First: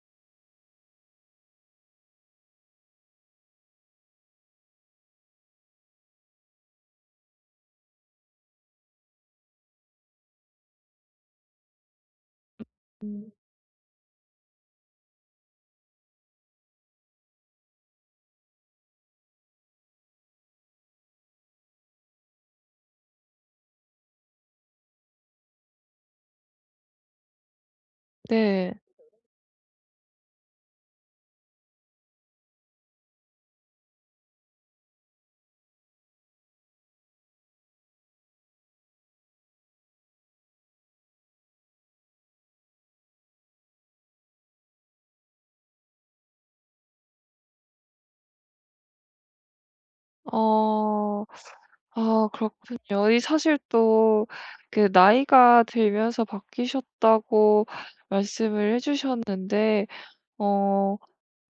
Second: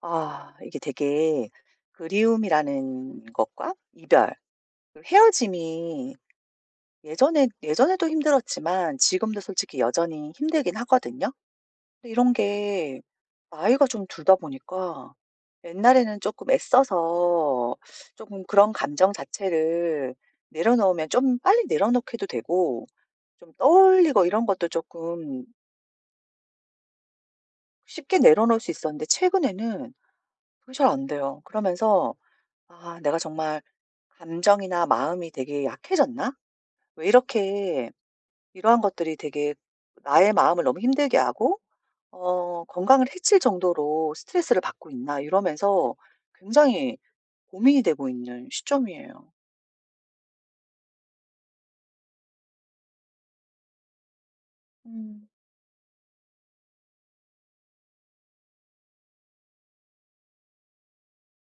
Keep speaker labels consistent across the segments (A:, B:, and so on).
A: 아 이게 되게 그리움이라는 것과 이별, 그 헤어짐이 예전에도 힘들었지만 지금도 솔직히 여전히 힘들긴 하거든요. 근데 이런 게
B: 음.
A: 나이가 좀 들다 보니까 옛날에는 조금 애써서 조금 그런 감정 자체를 내려놓으면 좀 빨리 내려놓게도 되고 좀 떠올리고 이런 것도 조금 쉽게 내려놓을 수
B: 네.
A: 있었는데 최근에는 그게 잘 안 돼요. 그러면서 '아 내가 정말 감정이나 마음이 되게 약해졌나? 왜 이렇게 이러한 것들이 되게 나의 마음을 너무 힘들게 하고 건강을 해칠 정도로 스트레스를 받고 있나?' 이러면서 굉장히 고민이 되고 있는 시점이에요.
B: 어. 아, 그렇군요. 이 사실 또 그
A: 음.
B: 나이가 들면서 바뀌셨다고 말씀을 해 주셨는데, 어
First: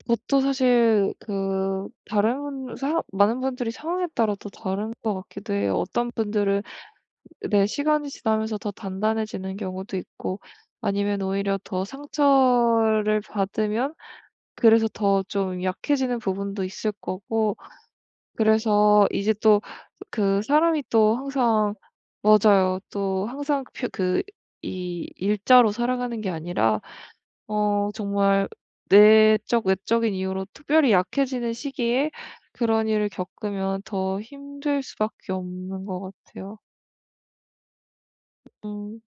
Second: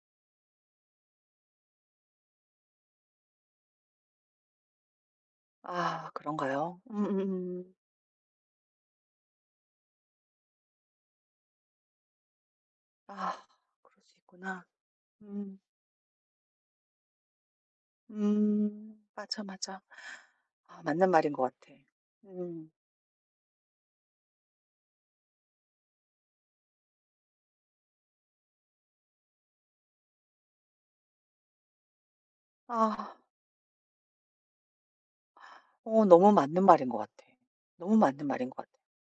B: 그것도 사실 그 다른 분- 사 많은 분들이 상황에 따라 또 다른 것 같기도 해요.
A: 아
B: 어떤 분들은
A: 그런가요?
B: 내 시간이 지나면서 더 단단해지는 경우도 있고, 아니면 오히려 더 상처를
A: 아
B: 받으면
A: 그럴 수 있구나.
B: 그래서 더
A: 음.
B: 좀 약해지는 부분도 있을 거고,
A: 음.
B: 그래서 이제
A: 맞아,
B: 또
A: 맞아.
B: 그
A: 아
B: 사람이
A: 맞는
B: 또
A: 말인 것 같아.
B: 항상,
A: 음.
B: 맞아요, 또 항상 표 그 이 일자로 살아가는 게 아니라 정말 내적, 외적인 이유로 특별히 약해지는 시기에 그런 일을
A: 아.
B: 겪으면 더 힘들 수밖에 없는
A: 어
B: 것
A: 너무
B: 같아요.
A: 맞는 말인 것 같아. 너무 맞는 말인 것 같아.
B: 음.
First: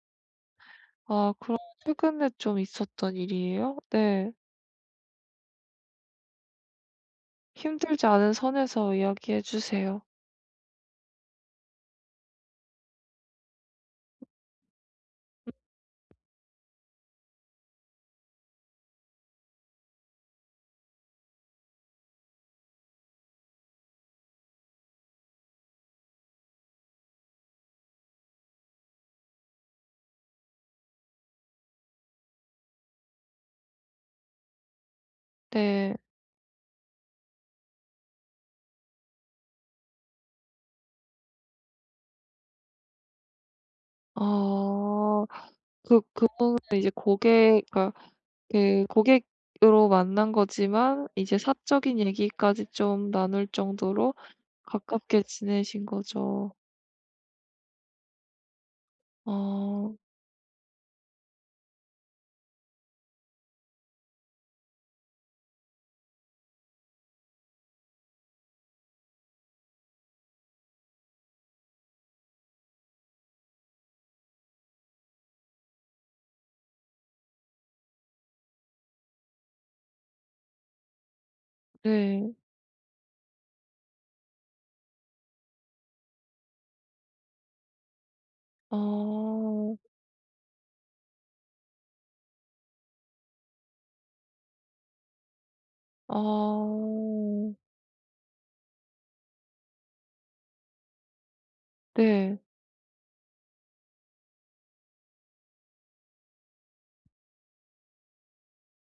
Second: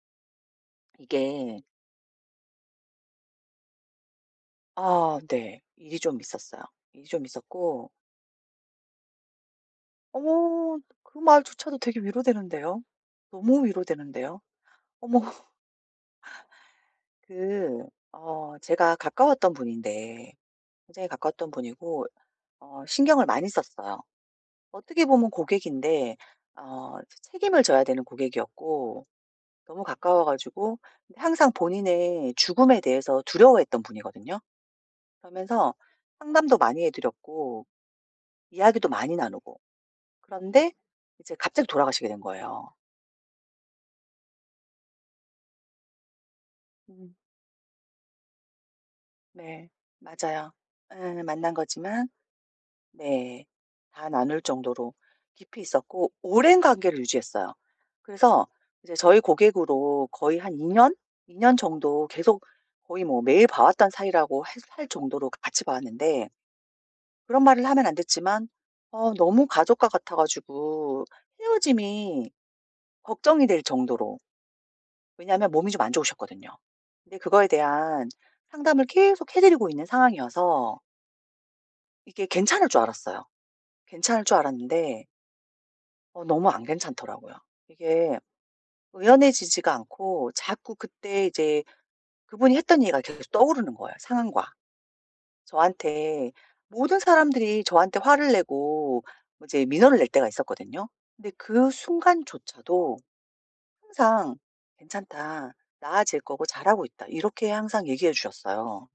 B: 아,
A: 이게
B: 그럼 최근에 좀 있었던 일이에요? 네.
A: 아 네. 일이 좀 있었어요. 일이 좀 있었고
B: 힘들지 않은 선에서 이야기해 주세요.
A: 어머, 그 말조차도 되게 위로되는데요. 너무 위로되는데요. 어머 그 어 제가 가까웠던 분인데 굉장히 가까웠던 분이고 신경을 많이 썼어요. 어떻게 보면 고객인데 어 책임을 져야 되는 고객이었고 너무 가까워 가지고 근데 항상 본인의 죽음에 대해서 두려워했던 분이거든요. 그러면서
B: 네.
A: 상담도 많이 해 드렸고 이야기도 많이 나누고 그런데 이제 갑자기 돌아가시게 된 거예요.
B: 아. 그 그분은 이제
A: 음.
B: 고객 그러니까 그
A: 네.
B: 고객으로 만난
A: 맞아요.
B: 거지만
A: 예.
B: 이제
A: 만난
B: 사적인
A: 거지만
B: 얘기까지 좀
A: 네.
B: 나눌
A: 다
B: 정도로
A: 나눌 정도로
B: 가깝게
A: 깊이
B: 지내신
A: 있었고
B: 거죠.
A: 오랜 관계를 유지했어요. 그래서 이제 저희
B: 아
A: 고객으로 거의 한 2 년? 2년 정도 계속 거의 뭐 매일 봐 왔던 사이라고 할 정도로 같이 봐 왔는데 그런 말을 하면 안 됐지만 어 너무 가족과 같아 가지고 헤어짐이 걱정이 될 정도로. 왜냐하면 몸이 좀 안 좋으셨거든요. 근데 그거에 대한 상담을 계속 해 드리고 있는 상황이어서 이게
B: 네.
A: 괜찮을 줄 알았어요. 괜찮을 줄 알았는데 어 너무 안 괜찮더라고요. 이게
B: 아.
A: 의연해지지가 않고 자꾸 그때 이제 그분이 했던 얘기가 계속 떠오르는 거예요, 상황과.
B: 아.
A: 저한테 모든 사람들이 저한테 화를 내고 이제 민원을 낼 때가 있었거든요. 근데 그
B: 네.
A: 순간조차도 항상 "괜찮다. 나아질 거고 잘하고 있다." 이렇게 항상 얘기해 주셨어요.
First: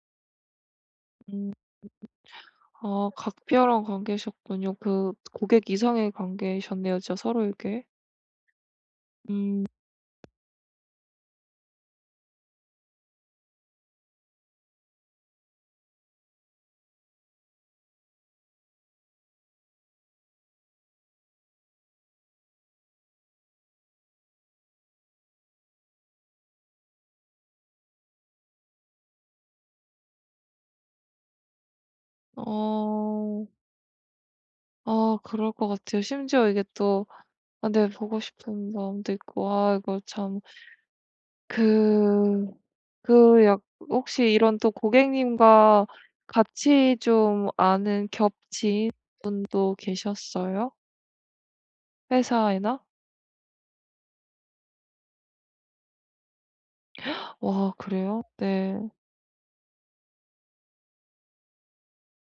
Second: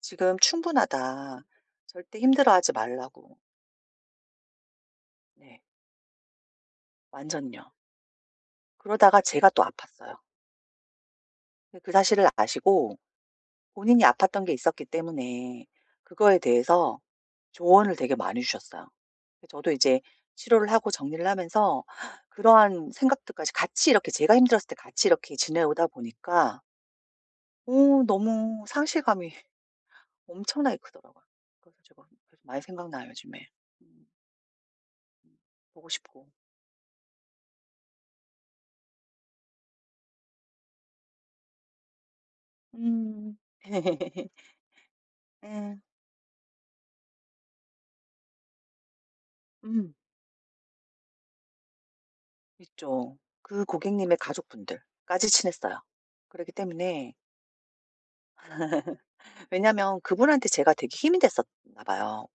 A: 지금 충분하다.
B: 음.
A: 절대 힘들어하지
B: 아,
A: 말라고.
B: 각별한 관계셨군요. 그
A: 네.
B: 고객 이상의 관계셨네요, 진짜
A: 완전요.
B: 서로에게.
A: 그러다가 제가 또
B: 음.
A: 아팠어요. 근데 그 사실을 아시고 본인이 아팠던 게 있었기 때문에 그거에 대해서 조언을 되게 많이 주셨어요. 저도 이제 치료를 하고 정리를 하면서 그러한 생각들까지 같이 이렇게 제가 힘들었을 때 같이 이렇게 지내오다 보니까 오 너무 상실감이 엄청나게 크더라고요. 그래서 제가 계속 많이 생각나요,
B: 어.
A: 요즘에. 음.
B: 아,
A: 음.
B: 그럴 것
A: 보고
B: 같아요.
A: 싶고.
B: 심지어 이게 또. 아, 네, 보고 싶은 마음도 있고. 아, 이거 참, 그
A: 음.
B: 그 약 혹시 이런 또
A: 예.
B: 고객님과 같이 좀 아는 겹친도
A: 음.
B: 계셨어요? 회사에나?
A: 있죠. 그 고객님의 가족분들까지 친했어요. 그러기 때문에
B: 와, 그래요? 네.
A: 왜냐면 그분한테 제가 되게 힘이 됐었나 봐요.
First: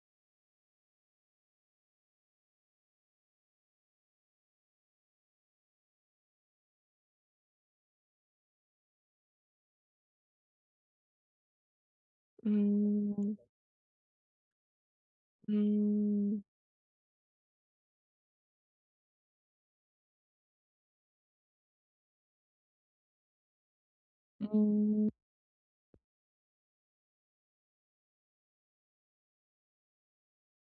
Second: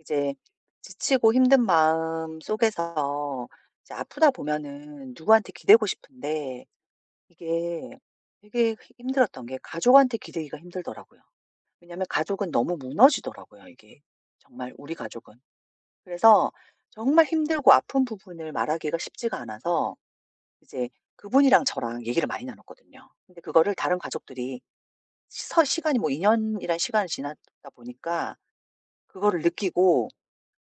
A: 이제 지치고 힘든 마음 속에서 이제 아프다 보면은 누구한테 기대고 싶은데 이게 되게 힘들었던 게 가족한테 기대기가 힘들더라고요. 왜냐면 가족은 너무
B: 음.
A: 무너지더라고요, 이게. 정말 우리 가족은.
B: 음.
A: 그래서 정말 힘들고 아픈 부분을 말하기가 쉽지가 않아서 이제 그분이랑 저랑 얘기를 많이 나눴거든요. 근데 그거를 다른 가족들이
B: 음.
A: 서 시간이 뭐 2 년이란 시간이 지났다 보니까 그거를 느끼고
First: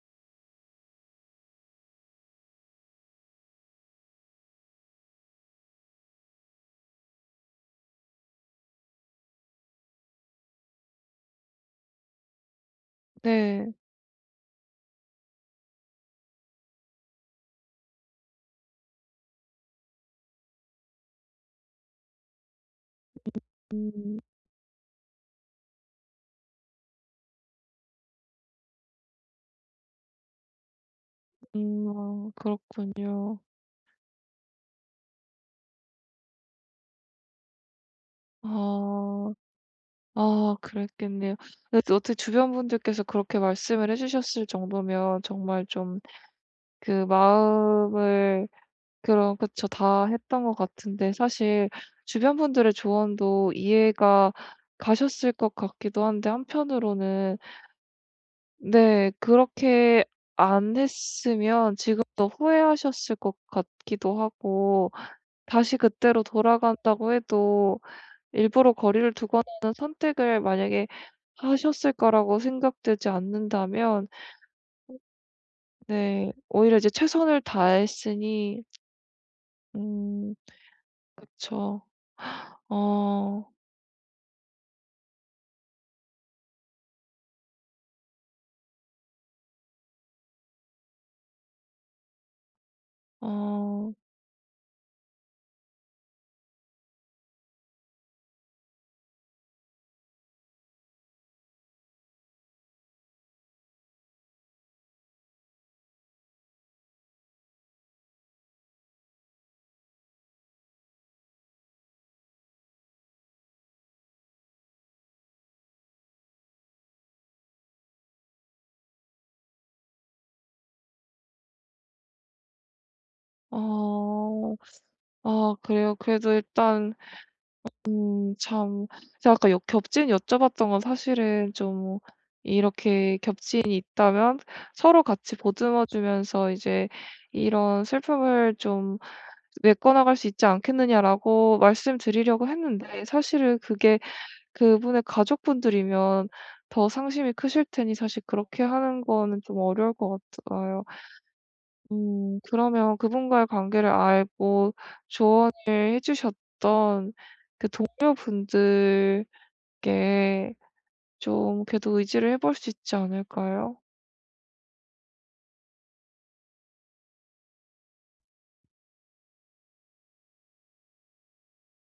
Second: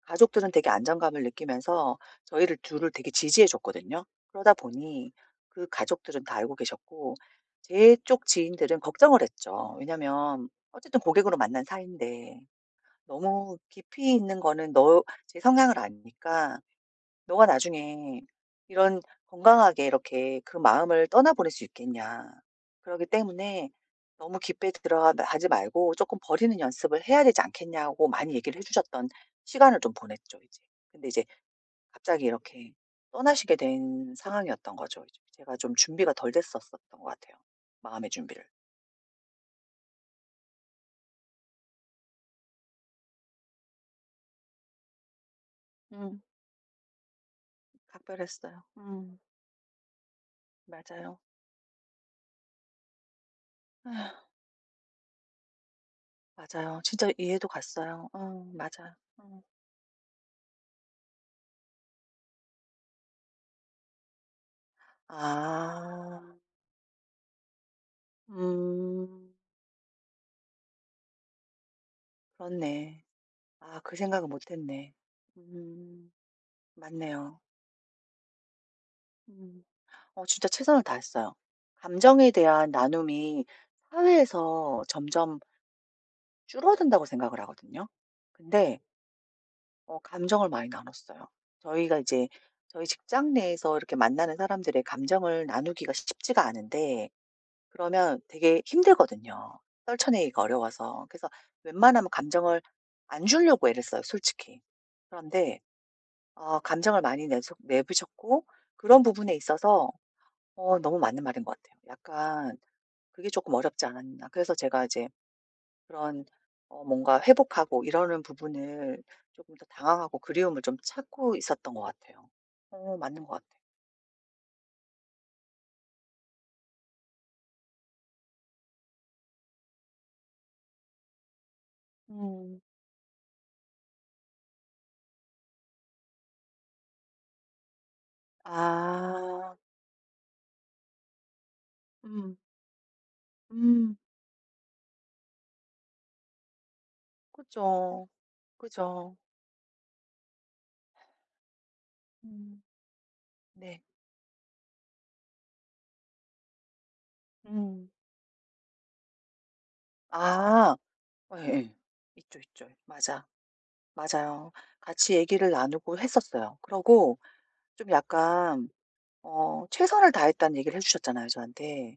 A: 가족들은 되게 안정감을 느끼면서 저희를 둘을 되게 지지해 줬거든요. 그러다 보니 그 가족들은 다 알고 계셨고 제 쪽 지인들은 걱정을 했죠. 왜냐면 어쨌든 고객으로 만난 사이인데 너무
B: 네.
A: 깊이 있는 거는 너 제 성향을 아니까 "너가 나중에 이런 건강하게 이렇게 그 마음을 떠나보낼 수 있겠냐. 그러기 때문에
B: 음.
A: 너무 깊이 들어가 하지 말고 조금 버리는 연습을 해야 되지 않겠냐."고 많이 얘기를 해 주셨던 시간을 좀 보냈죠 이제. 근데 이제
B: 음.
A: 갑자기
B: 아,
A: 이렇게
B: 그렇군요.
A: 떠나시게 된 상황이었던 거죠. 이제 제가 좀 준비가 덜 됐었었던 것 같아요, 마음의 준비를.
B: 아. 아, 그랬겠네요. 근데 또 어떻게 주변 분들께서 그렇게 말씀을 해 주셨을 정도면 정말 좀
A: 음.
B: 그 마음을.
A: 각별했어요. 음.
B: 그럼, 그쵸. 다 했던 것 같은데
A: 맞아요.
B: 사실. 주변 분들의 조언도
A: 아휴,
B: 이해가 가셨을 것 같기도 한데,
A: 맞아요. 진짜
B: 한편으로는
A: 이해도 갔어요. 맞아요.
B: 네,
A: 음.
B: 그렇게 안 했으면 지금 더 후회하셨을 것 같기도 하고, 다시
A: 아.
B: 그때로 돌아간다고 해도 일부러 거리를
A: 음.
B: 두거나 하는 선택을 만약에 하셨을 거라고
A: 그렇네.
B: 생각되지
A: 아 그
B: 않는다면.
A: 생각을 못 했네. 음.
B: 네, 오히려 이제
A: 맞네요.
B: 최선을 다했으니.
A: 음. 어
B: 음.
A: 진짜 최선을 다했어요.
B: 그쵸.
A: 감정에 대한 나눔이
B: 어.
A: 사회에서 점점 줄어든다고 생각을 하거든요. 근데 감정을 많이 나눴어요. 저희가 이제 저희 직장 내에서
B: 어.
A: 이렇게 만나는 사람들의 감정을 나누기가 쉽지가 않은데 그러면 되게 힘들거든요, 떨쳐내기가 어려워서. 그래서 웬만하면 감정을 안 주려고 애를 써요, 솔직히. 그런데 감정을 많이 내서 내부셨고 그런 부분에 있어서 어 너무 맞는 말인 것 같아요. 약간 그게 조금 어렵지 않았나. 그래서 제가 이제 그런 어 뭔가 회복하고 이러는 부분을 조금 더 당황하고 그리움을 좀 찾고 있었던 것 같아요. 어 맞는 것 같아요.
B: 어. 아, 그래요? 그래도 일단 참, 제가 아까 여 겹친 여쭤봤던 건 사실은 좀,
A: 음.
B: 이렇게 겹친이 있다면 서로 같이 보듬어 주면서 이제 이런 슬픔을 좀
A: 아.
B: 메꿔나갈 수 있지 않겠느냐라고
A: 음.
B: 말씀드리려고 했는데, 사실은
A: 음.
B: 그게 그분의 가족분들이면 더 상심이 크실 테니
A: 그죠.
B: 사실 그렇게 하는
A: 그죠.
B: 거는 좀 어려울 것 같아요.
A: 음.
B: 그러면 그분과의
A: 네.
B: 관계를 알고 조언을 해 주셨던 그
A: 음.
B: 동료분들께
A: 아.
B: 좀
A: 예예.
B: 그래도 의지를 해
A: 있죠,
B: 볼
A: 있죠.
B: 수 있지
A: 맞아.
B: 않을까요?
A: 맞아요. 같이 얘기를 나누고 했었어요. 그러고 좀 약간 어 최선을 다했다는 얘기를 해 주셨잖아요, 저한테.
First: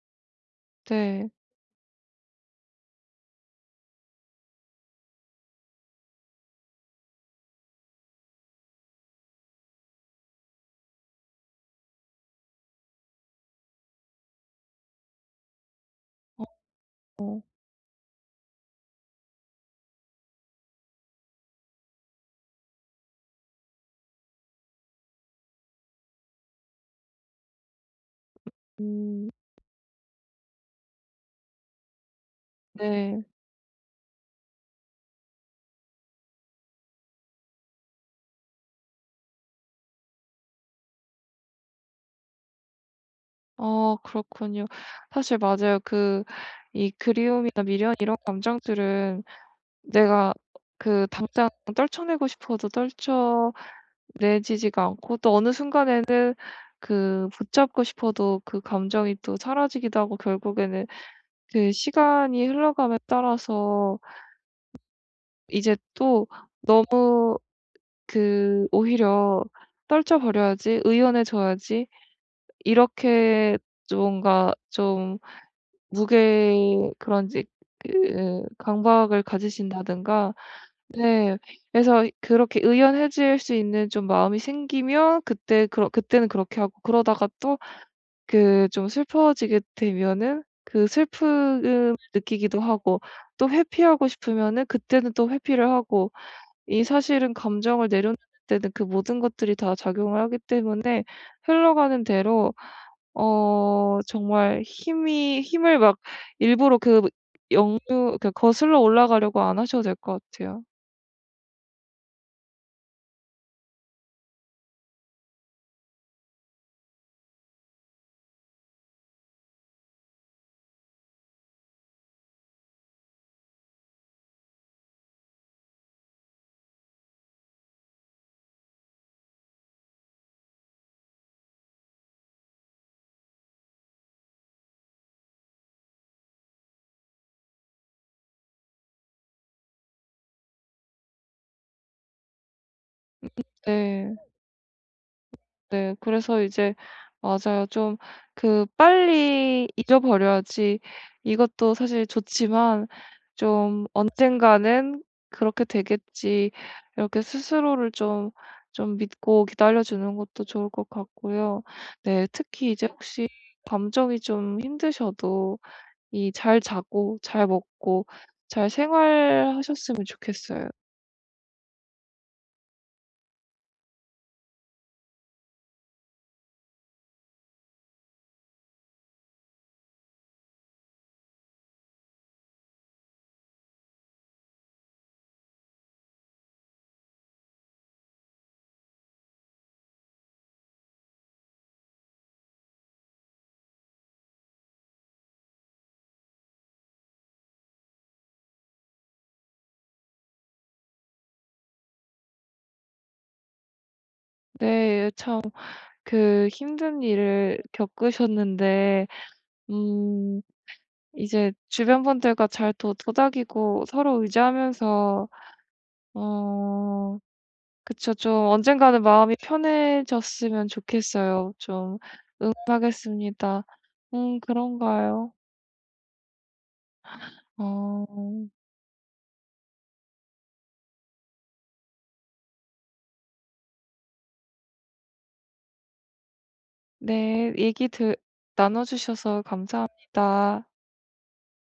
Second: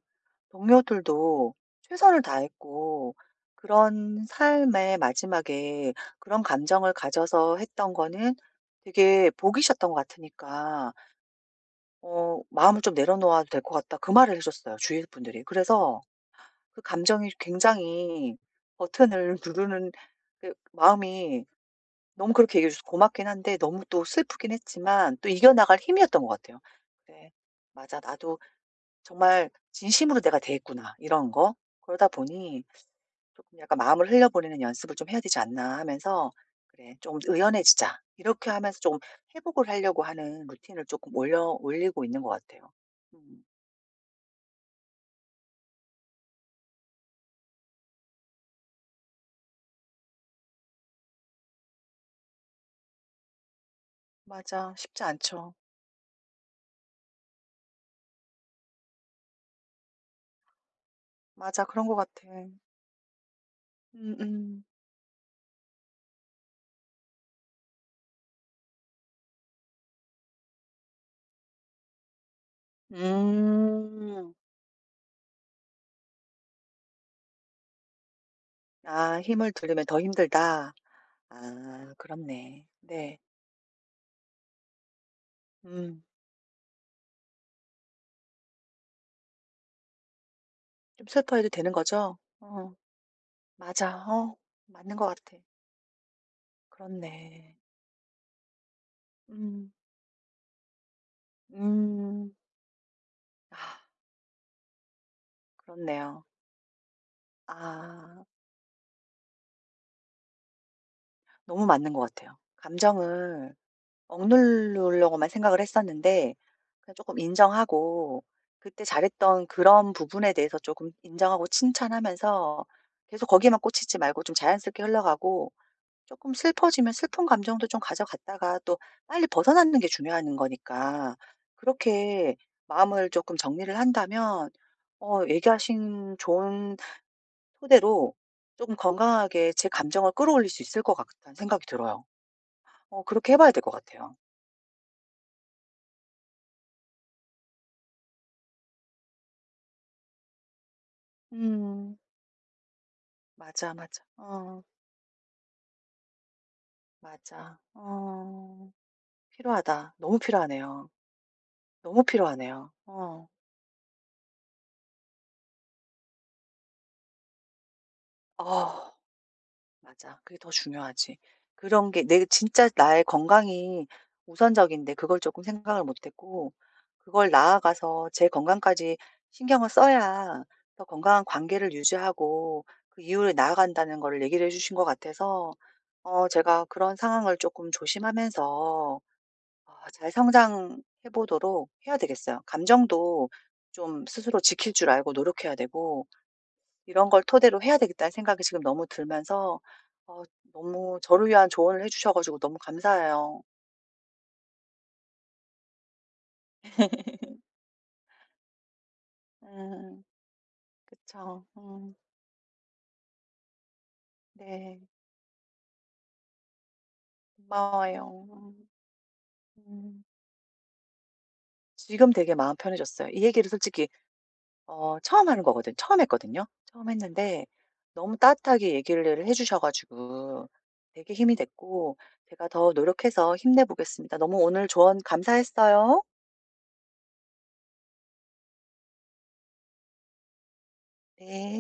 B: 네.
A: 동료들도 최선을 다했고 그런 삶의 마지막에 그런 감정을 가져서 했던 거는 되게 복이셨던 것 같으니까 어 "마음을 좀 내려놓아도 될 것 같다." 그 말을 해 줬어요, 주위 분들이. 그래서
B: 어,
A: 그 감정이 굉장히 버튼을 누르는 그 마음이 너무 그렇게 얘기해 주셔서 고맙긴 한데 너무 또 슬프긴 했지만 또 이겨나갈 힘이었던 것 같아요. '그래. 맞아. 나도
B: 음,
A: 정말 진심으로 내가 대했구나.' 이런 거. 그러다 보니
B: 네.
A: 조금 약간 '마음을 흘려보내는 연습을 좀 해야 되지 않나.' 하면서 '그래. 좀 의연해지자.' 이렇게 하면서 좀 회복을 하려고 하는 루틴을 조금 올려 올리고 있는 것 같아요. 음.
B: 아, 그렇군요. 사실 맞아요. 이 그리움이나 미련 이런 감정들은, 내가 그 당장 떨쳐내고 싶어도 떨쳐
A: 맞아.
B: 내지지가
A: 쉽지
B: 않고, 또 어느
A: 않죠.
B: 순간에는 그 붙잡고 싶어도 그 감정이 또 사라지기도 하고, 결국에는
A: 맞아.
B: 그
A: 그런 것 같아.
B: 시간이 흘러감에 따라서
A: 음음.
B: 이제 또 너무 그 오히려 떨쳐버려야지, 의연해져야지, 이렇게
A: 음.
B: 뭔가 좀 무게 그런지, 그
A: 아
B: 강박을
A: 힘을 들리면 더
B: 가지신다든가.
A: 힘들다.
B: 네.
A: 아
B: 그래서 그렇게
A: 그렇네. 네.
B: 의연해질 수 있는 좀 마음이 생기면, 그때 그러
A: 음.
B: 그때는 그렇게 하고, 그러다가 또 좀 슬퍼지게 되면은 그
A: 좀 슬퍼해도 되는
B: 슬픔을
A: 거죠?
B: 느끼기도
A: 어
B: 하고, 또
A: 맞아.
B: 회피하고
A: 어
B: 싶으면은
A: 맞는 것
B: 그때는 또
A: 같아.
B: 회피를 하고. 이 사실은
A: 그렇네.
B: 감정을 내려놓는 때는 그 모든 것들이
A: 음.
B: 다 작용을 하기 때문에, 흘러가는
A: 음.
B: 대로
A: 아
B: 정말 힘이 힘을 막
A: 그렇네요.
B: 일부러 그 역류
A: 아
B: 그 거슬러 올라가려고 안 하셔도 될 것 같아요.
A: 너무 맞는 것 같아요. 감정을 억누르려고만 생각을 했었는데 그냥 조금 인정하고 그때 잘했던 그런 부분에 대해서 조금 인정하고 칭찬하면서 계속 거기에만 꽂히지 말고 좀 자연스럽게 흘러가고 조금 슬퍼지면 슬픈 감정도 좀 가져갔다가 또 빨리 벗어나는 게 중요한 거니까 그렇게 마음을 조금 정리를 한다면 어 얘기하신 좋은 토대로 조금 건강하게 제 감정을 끌어올릴 수 있을 것 같다는 생각이 들어요. 어 그렇게 해 봐야 될 것 같아요.
B: 네. 네. 그래서 이제 맞아요. 좀 빨리 잊어버려야지, 이것도
A: 음.
B: 사실 좋지만,
A: 맞아,
B: 좀
A: 맞아. 어
B: '언젠가는 그렇게 되겠지.' 이렇게
A: 맞아.
B: 스스로를 좀
A: 어
B: 좀 믿고 기다려
A: 필요하다.
B: 주는
A: 너무
B: 것도 좋을 것
A: 필요하네요.
B: 같고요.
A: 너무
B: 네. 특히
A: 필요하네요.
B: 이제
A: 어.
B: 혹시 감정이 좀 힘드셔도 이 잘 자고, 잘 먹고, 잘
A: 어.
B: 생활하셨으면
A: 맞아. 그게 더
B: 좋겠어요.
A: 중요하지. 그런 게 내 진짜 나의 건강이 우선적인데 그걸 조금 생각을 못 했고 그걸 나아가서 제 건강까지 신경을 써야 더 건강한 관계를 유지하고 그 이후로 나아간다는 거를 얘기를 해 주신 것 같아서 어 제가 그런 상황을 조금 조심하면서 어 잘 성장해 보도록 해야 되겠어요. 감정도 좀 스스로 지킬 줄 알고 노력해야 되고 '이런 걸 토대로 해야 되겠다.'는 생각이 지금 너무 들면서 어 너무 저를 위한 조언을 해 주셔 가지고 너무 감사해요.
B: 네. 참, 그 힘든 일을 겪으셨는데
A: 음.
B: 음
A: 그쵸.
B: 이제
A: 음.
B: 주변 분들과 잘 도 도닥이고 서로
A: 네.
B: 의지하면서. 어, 그쵸. 좀
A: 고마워요.
B: 언젠가는 마음이
A: 음. 음.
B: 편해졌으면 좋겠어요. 좀
A: 지금 되게 마음 편해졌어요. 이 얘기를
B: 응원하겠습니다.
A: 솔직히 어 처음
B: 그런가요?
A: 하는 거거든 처음 했거든요. 처음 했는데 너무
B: 어.
A: 따뜻하게 얘기를 해 주셔 가지고 되게 힘이 됐고 제가 더 노력해서 힘내 보겠습니다. 너무 오늘 조언 감사했어요.
B: 네. 얘기 들 나눠 주셔서 감사합니다.
A: 네.